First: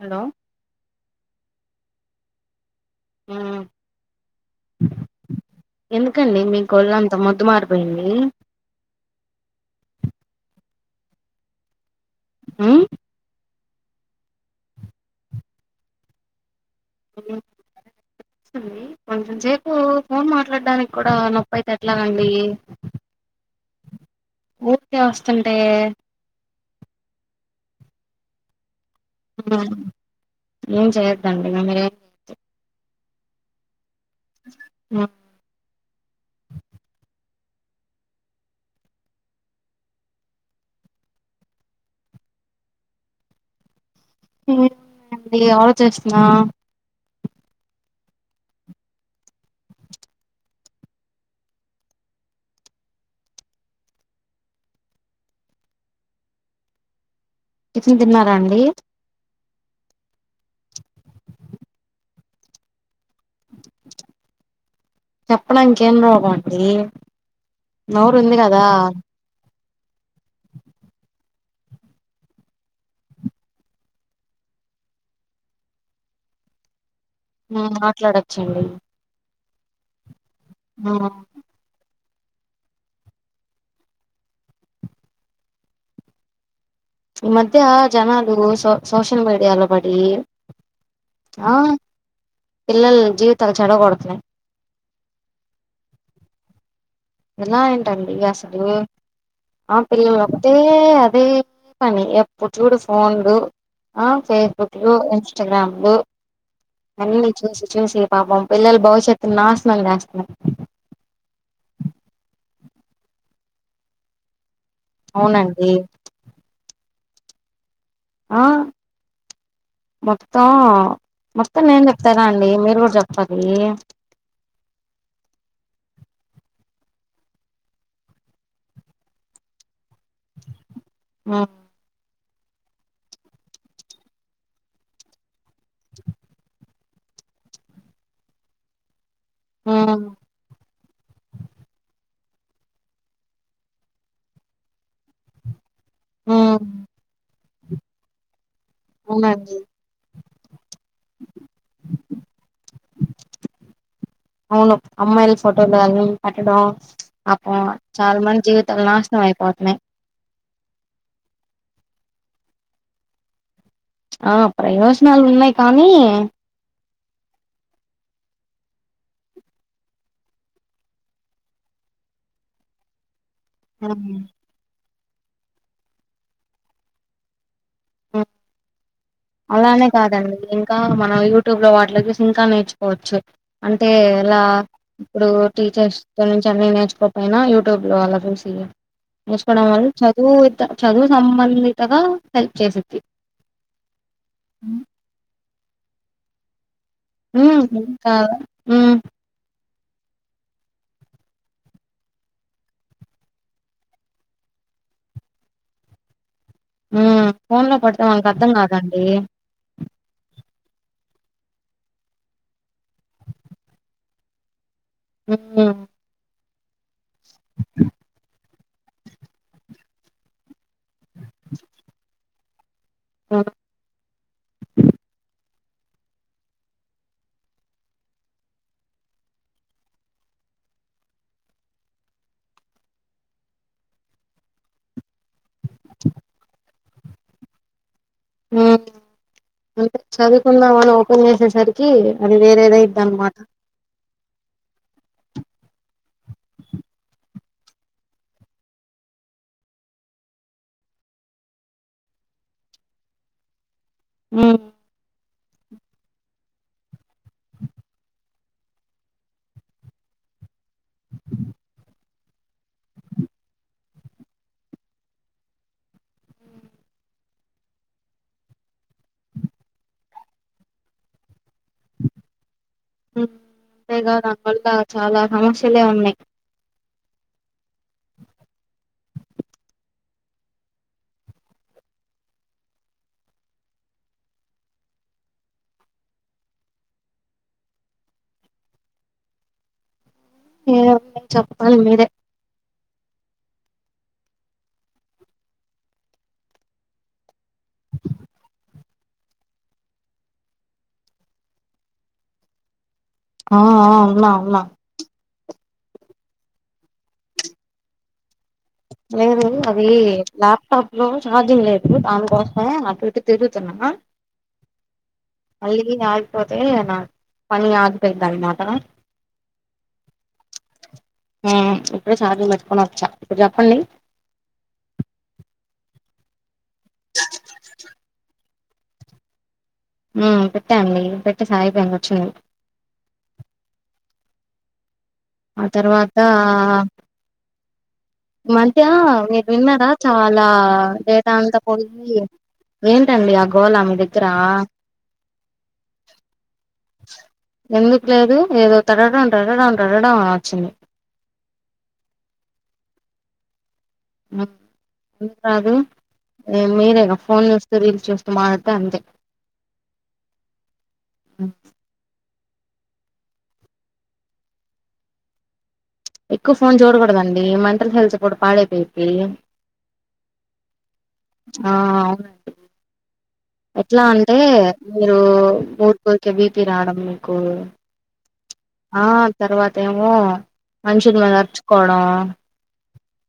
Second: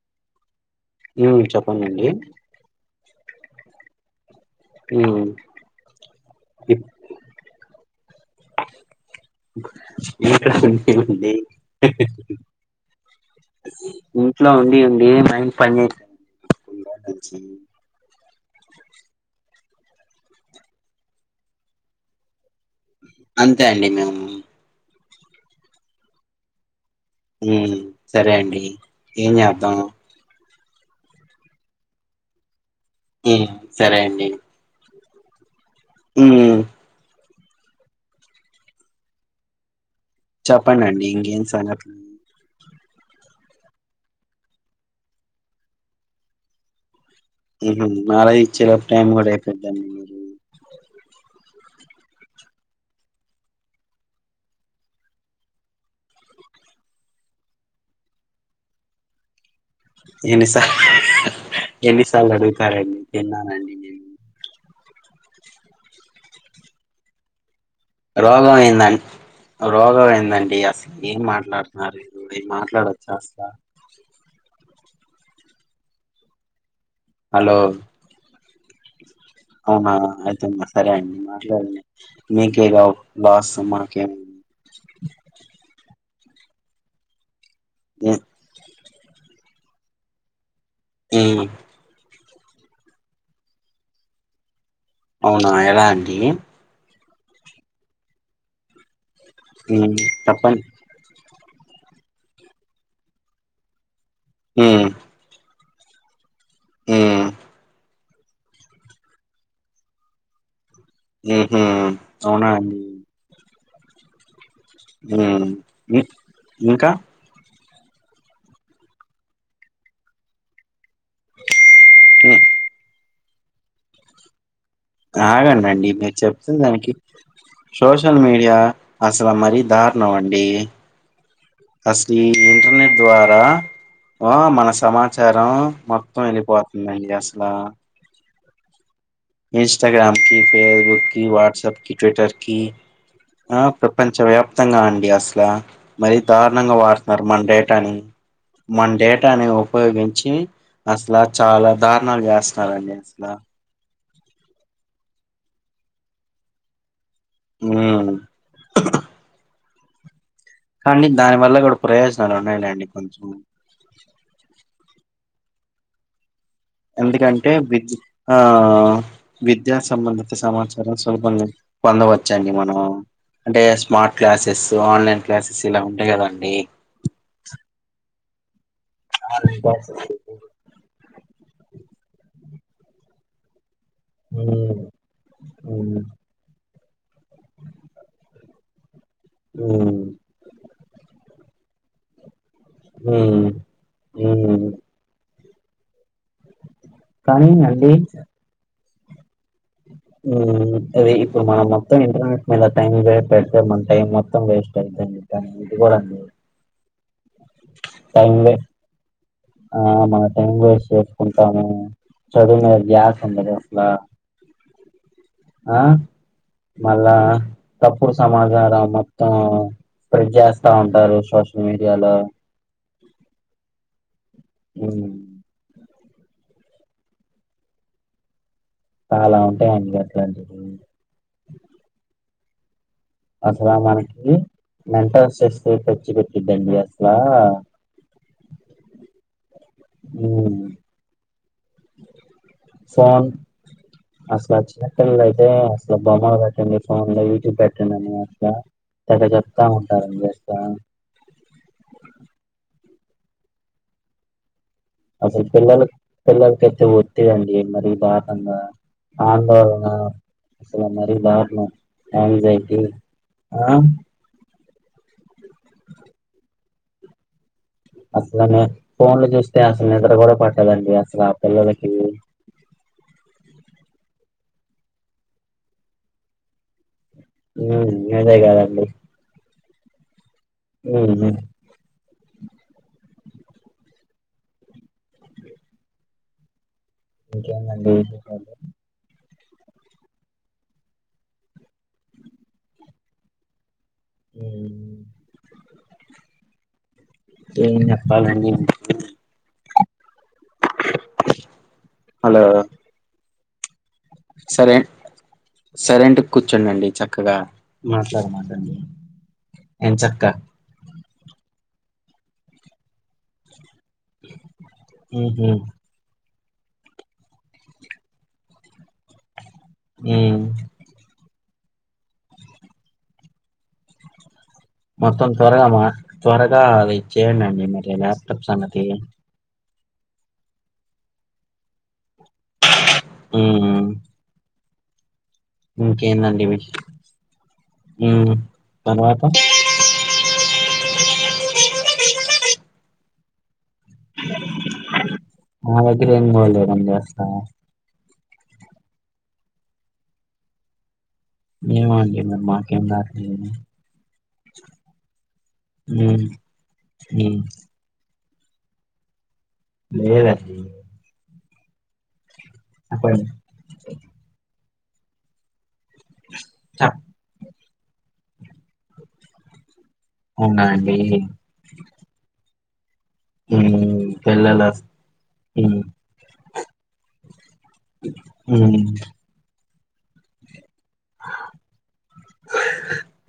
Hello మ్ చెప్పండండి మ్ ఉమ్ ఎందుకండి మీకు వొళ్ళంతా మొద్దు మారిపోయింది ఏకాఖ ఉంది ఇహహ్ ఉమ్ ఇంట్లో ఉండి ఉండి మైండ్ పని చెయట్ల [inaudible] కొంచెంసేపు ఫో ఫోన్ మాట్లాడడానికి కూడా నొప్పి అయితే ఎట్లాగండి అంతే అండి మేము మ్మ్ తే వస్తుంటే అమ్ సరే అండి ఉమ్, ఏంచేదాం ఏం చేద్దం ఇగ [inaudible] మ్మ్ సరే అండి మా మ్మ్ చేపడండి ఇంకేం సంగతులు ఏమున్నాయండి ఆలోచిస్తనా మ్ హు ఆలోచించే లోపు టైం కూడా అయిపొయిద్దండి మరి టీఫెన్ తిన్నారా అండి ఎన్నిసా ఎన్నిసార్లు అడుగుతారండి తిన్నానండి నేను చెప్పడాంకేం రోగం అండి రోగం అయింద్ నాకు రోగం ఏందండి అసలు ఏం మాట్లాడుతున్నారు మీరు అయి మాట్లాడొచ్చా అసల హలో మ్మ్ మాట్లాడు ఛలీ అవునా ఐ అమ్ సరే అండి మాట్లాడనులే నీకే రావ్ లాస్ మాకేమున్ ఓ టే ఆ ఉమ్ జనాలు సో సోషల్ మీడియాల బడి మ్మ్ పిల్లల జీవితాలు చెడ కొడతునయి అవునా ఎలా అండి ఎలా ఏంటండి అసలు అం ఉమ్ పిల్లలకపోతే చెప్పండి అదే దే పని ఎప్పుడు చూడు ఫోన్లు ఆ ఫేస్బుక్ ఉమ్ లో ఇన్స్టాగ్రామ్ ఓ ఉమ్ అన్నీ చూసి చూసి పాపం పిల్లలు భవిష్యత్తు నాశనం చేస్తున్నారు ఉహు అవునా అండి అవునండి ఉహ్ ఇంకా ఆ మొత్తం నేను చెప్తారా అండి మీరు కూడా చెప్ పదే ఆగండి అండి మీరు చెప్తున్న దానికి సోషల్ మీడియా అసలు మరీ దారు న్నామండి ఉమ్ అస్ ఈ ఇంటర్నెట్ ద్వారా ఆ మన సమాచార [unintelligible] మొత్తం ఏలిపోత్ మేమ్సేస్తల్ల ఉమ్ ఇన్స్టాగ్రామ్ కి ఫేస్బుక్ కి వాట్సప్ కి టట్విటర్కి కి ఆ ప్రపంచ వ్యాప్తంగా అండి అసలా మరి ఉమ్ దారుణంగా వాడుతున్నారు మండే కానీ మన డేటాని అవునండి ఉపయోగించి అసల చాలా దారుణాలు చేస్తున్నారు అండి అసల అవును అమ్మాయిలు ఫోటోలు గని పట్టడం అపం ఉమ్ చాలా మంది జీవితాలు నాశనం అయిపోతున్నాయి కానీ దాని వల్ల కూడా ప్రయోజనాలు ఉన్నాయిలేండి కొంచెం ఆ ప్రయోజ నాలు ఉన్నాయి కానీ ఎందుకంటే విద్య ఆ విద్యా సంబంధిత సమాచారం సులభంగా పొందవచ్చ అండి మనము అంటే స్మార్ట్ ఉమ్ క్లాసెస్ ఆన్లైన్ క్లాసెస్ ఇలా ఉంటాయి కదా అండి ఆ అలానే కాదండి ఇంకా మనం యూట్యూబ్ లో వా ఇళ్ళనీ చూసి ఇంకా నేర్చుకోవచ్చు అంటే ఎలా ఉమ్ ఇప్పుడు ఉమ్ టీచర్స్ తో నుంచి అన్నీ నేర్చు పైన యూట్యూబ్ లో అలా చూసెయ్యి చూసుకోవడం వళ్ళ ఉమ్ చదువు చదువు సంబంధి కదా హెల్ప్ చేసిద్ది ఊ ఊ కానీ కదా ఊ హ్మ్మ్ అది ఇప్పుడు మనం మొత్తం ఇంటర్నెట్ మీద టైం పెడితే మన టైం మొత్తం వేస్ట్ అయిద్దండి కానీ ఇది కూడా. మ్మ్ ఫోన్ లో పడితే వాళ్కి అర్థం కాదండి ఆ మనం టైం వేస్ట్ చేసుకుంటాము చదువు మీద ద్యాసుండదు అసలా మ్మ్ మళ్ళా తప్పుడు సమాజాలు [unintelligible] మొత్తం స్పీడ్ జెస్ వస్తా ఉంటారు సోషల్ మీడియాలో మ్మ్ మ్మ్ చాలా ఉంటాయి అండి అట్లాంటివి అసలా మనకి మెంటల్ స్ట్రెస్ తెచ్చి పెట్టిద్దండి అసలు ఆ మ్మ్ అంటే హ్మ్. చదువుకుందామ అని ఓపెన్ చేసి సరికి అది వేరేదైద్ది అన్నమాట పిల్లలు అయితే అసలు బొమ్మలు పెట్టండి ఫోన్ లో యూట్యూబ్ పెట్టండి అని అసలా తెగ చెప్తా ఉంటారండీ అసలా. మ్మ్ అసలు పిల్లలకి పిల్లలకైతే ఒత్తిడండి మరి దారుణంగా ఆందోళన అసలు మరీ దారుణం యాంగ్జైటీ ఆ అసలు ఫోన్లు చూస్తే అసలు నిద్ర కూడా పట్టదండి అసలా పిల్లలకి మ్మ్ అంతేకాదు దానివల్ల చాలా సమస్యలే ఉన్నాయి మ్మ్ అదే కదండి హ్మ్మ్ మ్మ్ ఇంకేందండీ విశేషాలు ఏం లేదు చెప్పాలి మీరే హ్మ్మ్ ఏం చెప్పాలండి హలో ఆ వా వా సరేంటే కూర్చోండి అండి చక్కగా మాట్లాడమాకండి లేదు అది ఎంచక్కా. ల్యాప్టాప్ లో చార్జింగ్ లేదు [unintelligible] అటు ఇటు తిరుగు తున్న మా హుహు. [unintelligible] పోతే నా పని ఆగిపోయిద్ది అన్న మాట హ్మ్మ్ హ్మ్మ్ ఇప్పుడే ఛార్జింగ్ పెట్టుకొని వచ్చా ఇప్పుడు చెప్పండి మొత్తం త్వరగామా త్వర కా అధిచ్చేయండండి మరి ల్యాప్టాప్ సంగత్ కే మ్మ్ పెట్టా అండి పెట్టేశాం ఐపోయింది వొచ్చింది మ్మ్ ఆ తర్వాత ఆ వి హ్మ్. ఈ మధ్య తర్వాత? మీరు విన్నారా చాలా డేటా అంతా పొంది ఏంటండి అగ్ మా దగ్గిరేం బోలేదన్ ఏం జేస్తా ఎందుకు లేదు ఏదో తడడాం టడడాం టడడాం అనొచ్చింది. మేమాగ్యం మరి మాకేం రాట్లేదు మక్ కు రాదు హ్మ్. ఇ మీరే గ హ్మ్. ఫోన్ చూస్తే రీల్ చూస్ మాయత్త అంతే లేదండి అ అప్పడి ఎక్కువ ఫోన్ చెప్ చూడకూడదండి మంటల్ హెల్త్ గుడ పాడైపోయిద్ది అవునా అండి. ఆ ఉ అండి ఎట్లా హ్మ్. అంటే పిల్లలస్ మీరు హ్మ్. వూర్కూర్కె బీపీ రావడం మీకు హ్మ్. ఆ తర్వాత్ ఏమో మన్షుల్ మీదర్చుకోడం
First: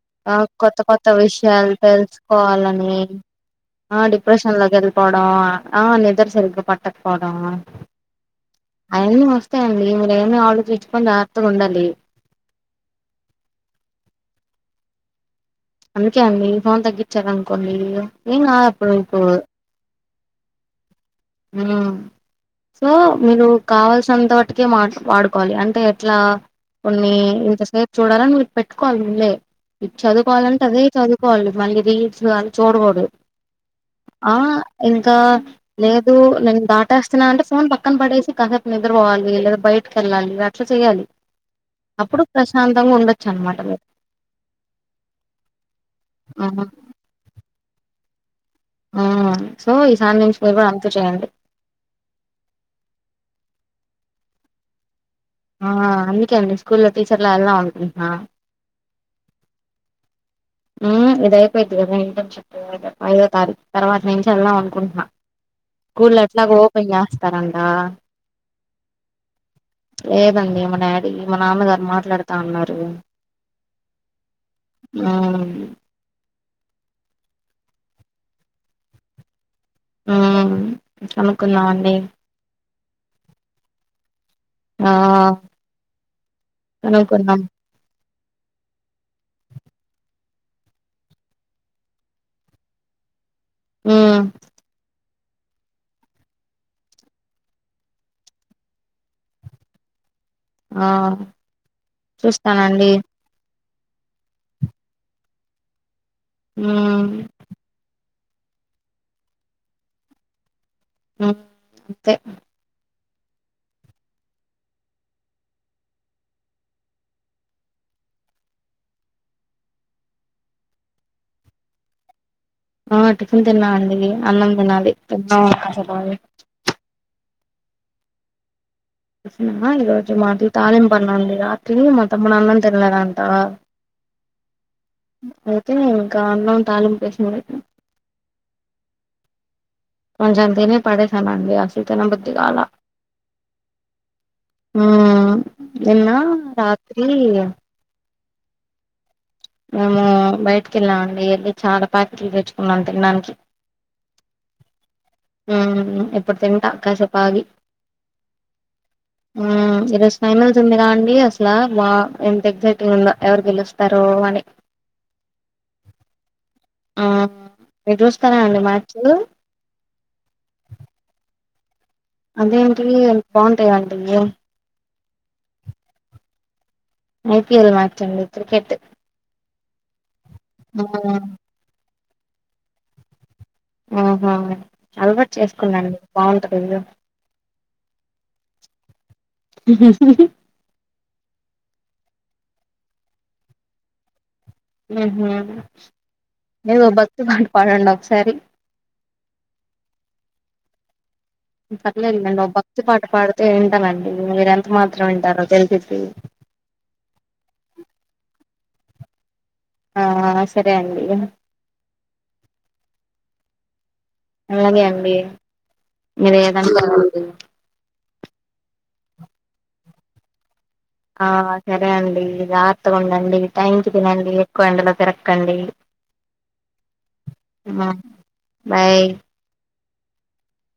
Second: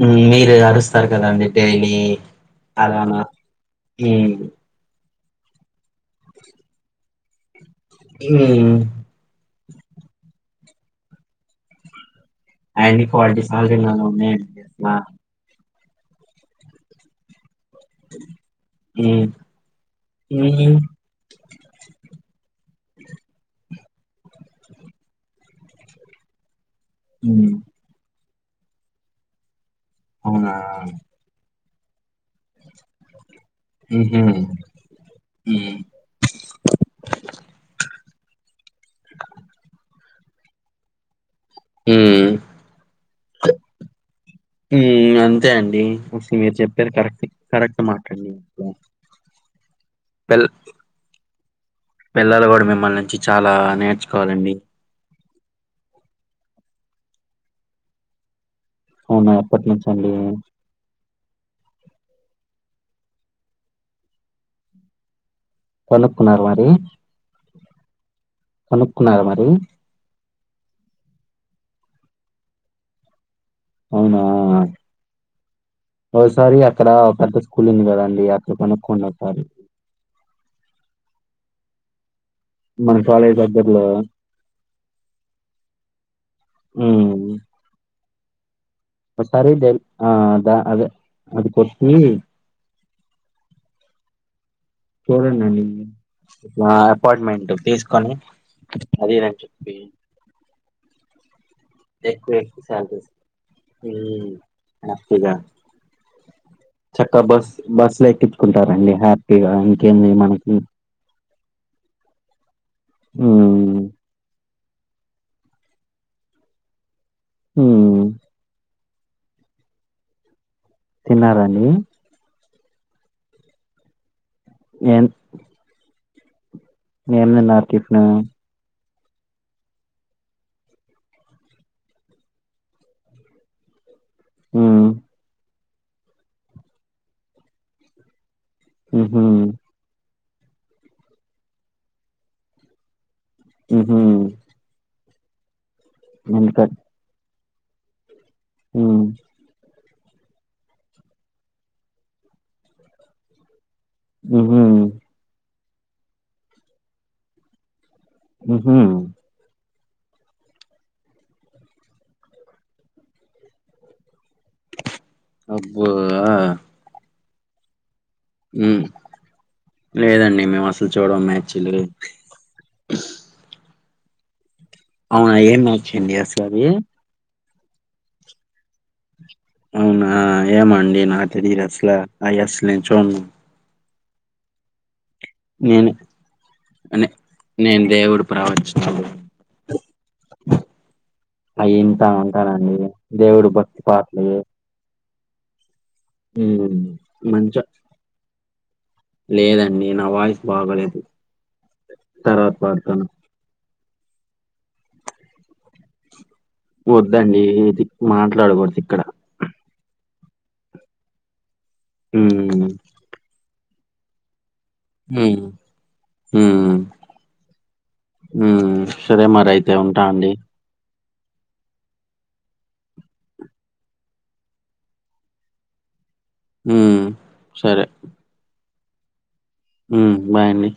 హ్మ్. ఆ మీరు కొత్త అరుస్తారు కొత్త కదండీ విషయాలు డైలీ తెలుసుకోవాలని అలానా. ఆ హ్మ్. డిప్రెషన్ లోకెళ్ పోడం ఆ నిదర్ సరిగ్గా పట్టక పోడం మ్మ్మ్మ్ త మండి మ ప్పుడయన్ ఆలోచిచ్చుకోన్ జార్తగుండాలి అయన్ని కాల్ జేస్ సహజంగానే ఉన్నాయన్ దిస్లా అందుకే అండీ ఫోన్ తగ్గించారన్ కొన్ని నీ నా [unintelligible] మ్మ్ మ్మ్ సో మిరు కావాల్సినంత మటికే మాట్ వాడుకోవాలి అంటే ఎట్లా కొన్ని హ్మ్. ఇంతసేప్ చూడాలని విల్ పెట్టుకోవాలి ముందే ది అవునా? చదువుకోవాలంటే అదే చదువుకోవాలి మళ్ళి ది అని చూడకూడదు హుహు. ఆ ఇంకా హ్మ్. లే కు నేను దాటేస్తున్నా అంటే ఫోన్ పక్కన పడేసి కసేపు నిద్రపోవాలి లేదా బయటకి వెళ్ళాలి అట్లా చేయాలి ఊ అప్పుడు ప్రశాంతంగా ఉండొచ్చు అనమాట మీరు అంతే అండి మీరు ఆహా, చెప్పారు కరెక్ట్ కరెక్ట్ మాట కన్ని ఆ సో ఈ సారి నుంచి మీరు కూడా అంతే చేయండి పిల్లలు కూడా మిమ్మల్ నుంచి చాలా నేర్చుకోవాలండి ఆ అందుకే అండి స్కూల్లో టీచర్ లా ఎలదాం అనుకుంటున్నా అవునా ఎప్పటి నుంచండి హ్మ్ ఇదయిపోయిద్ది కదా ఇంటర్న్షిప్ ఐదో తారీఖు తర్వాత నుంచి యేళ్దాం అనుకుంటున్నా స్కూల్లో కనుక్కున్నారా ఎట్లాగ మరి? ఓపెన్ చేస్తారంట కనుక్కున్నారా మరి? ఎపు దండి మా డాడీ మా నాన్నగారు మాట్లాడుతా అన్నారు అవునా ఓసారి అక్కడ ఒక స్కూల్ంది కదండి యాత్ర కనుక్కొని ఒకసారి కనుకున్నాం అండి మన కాలేజ్ దగ్గర్లో ఆ హ్మ్. కనుకున్నాం ఒకసారి డైల్ ఆ అదా అదే అది కొట్టి ఊ చూడండండి మా అపాయింట్మెంట్ తీసుకొని అదిదని చెప్పి ఆ ఎకు ఎకు చూస్తానండి సాలరీస్ ఊ హ్యాపీగా ఉమ్ చక్కగా బస్ బస్ లో ఎక్కి టారండి హ్యాపీగా ఇంకేంది మనకి అంతే ఊ ఊ తిన్నారండి ఆ టిఫిన్ తిన్నా అండి అన్నం తినాలి ఏం తిందాం కాసేపాగి ఏం తిన్నారు టిఫిన్ ఈరోజు మాది తాలింప్పన్నం రాత్రి మా తమ్ముడు అన్నం తినలేదంట ఉమ్ అ ఇంకా అన్నం తాలింపు వేసినాగూడ ఉహు కొంజం తిని పడేసానండి అస్సలు తినబుద్ధిగాల మ్మ్ హ్ ఆ నిన్న రాత్రి ఇగ మ్మ్ మేము బయటికి వెళ్ళామ అండి వెళ్ళి చాలా ప్యాకెట్లు తెచ్చుకున్నాం తినడానికి ఉహు ఆ ఇప్పుడు తింటా కాసేపాగి ఉహు రోజ్ ఫైనల్ జూల్లే కానీ అస్సలా మా ఎంత ఎగ్జైట్ గా ఉందో ఎవరు గెలుస్తారో అని అబ్బో హా ఆ మ్మ్ లేదండి మేము అస్సలు చూడమ్ చిల్లరిన్ ఇదో అవునా ఏం మార్చయండి అసలది ఐపీఎల్ మ్యాచ్ అండి క్రికెట్ అవునా ఏమండి నా మ్మ్ తెలీదు అసలు అయస్లు నే చూడను ఆహా అలవాటు నేను చేసుకున్నాండి బాగుంటది ఇగ నే నేను దేవుడు ప్రవచనాలు అయంతా ఉంటానండి దేవుడు భక్తి పాటలు అహ్హ్ ప్చ్ మ్మ్ మంచిగ ఒకసారి లేదండి నా వాయిస్ బాగా లేదు పర్లేదులేండి ఓ భక్తి పాట పాడితే తనండి మీర ఎంత మాత్రం వింటారో తెలిసిద్ది వద్దండి ఇది మాట్లాడకూడదు ఇక్కడ ఆ సరే అండి హ్మ్ అలాగే అండి హ్మ్. మీరు ఏదన్నా ఆ సరే మరి అయితే ఉంటా అండి ఆ సరే అండి జాగత్తగా ఉండండి టైంకి తినండి ఎక్కువ ఎండలో తిరక్కండి హ సరే బాయ్ హుమ్ బాయండి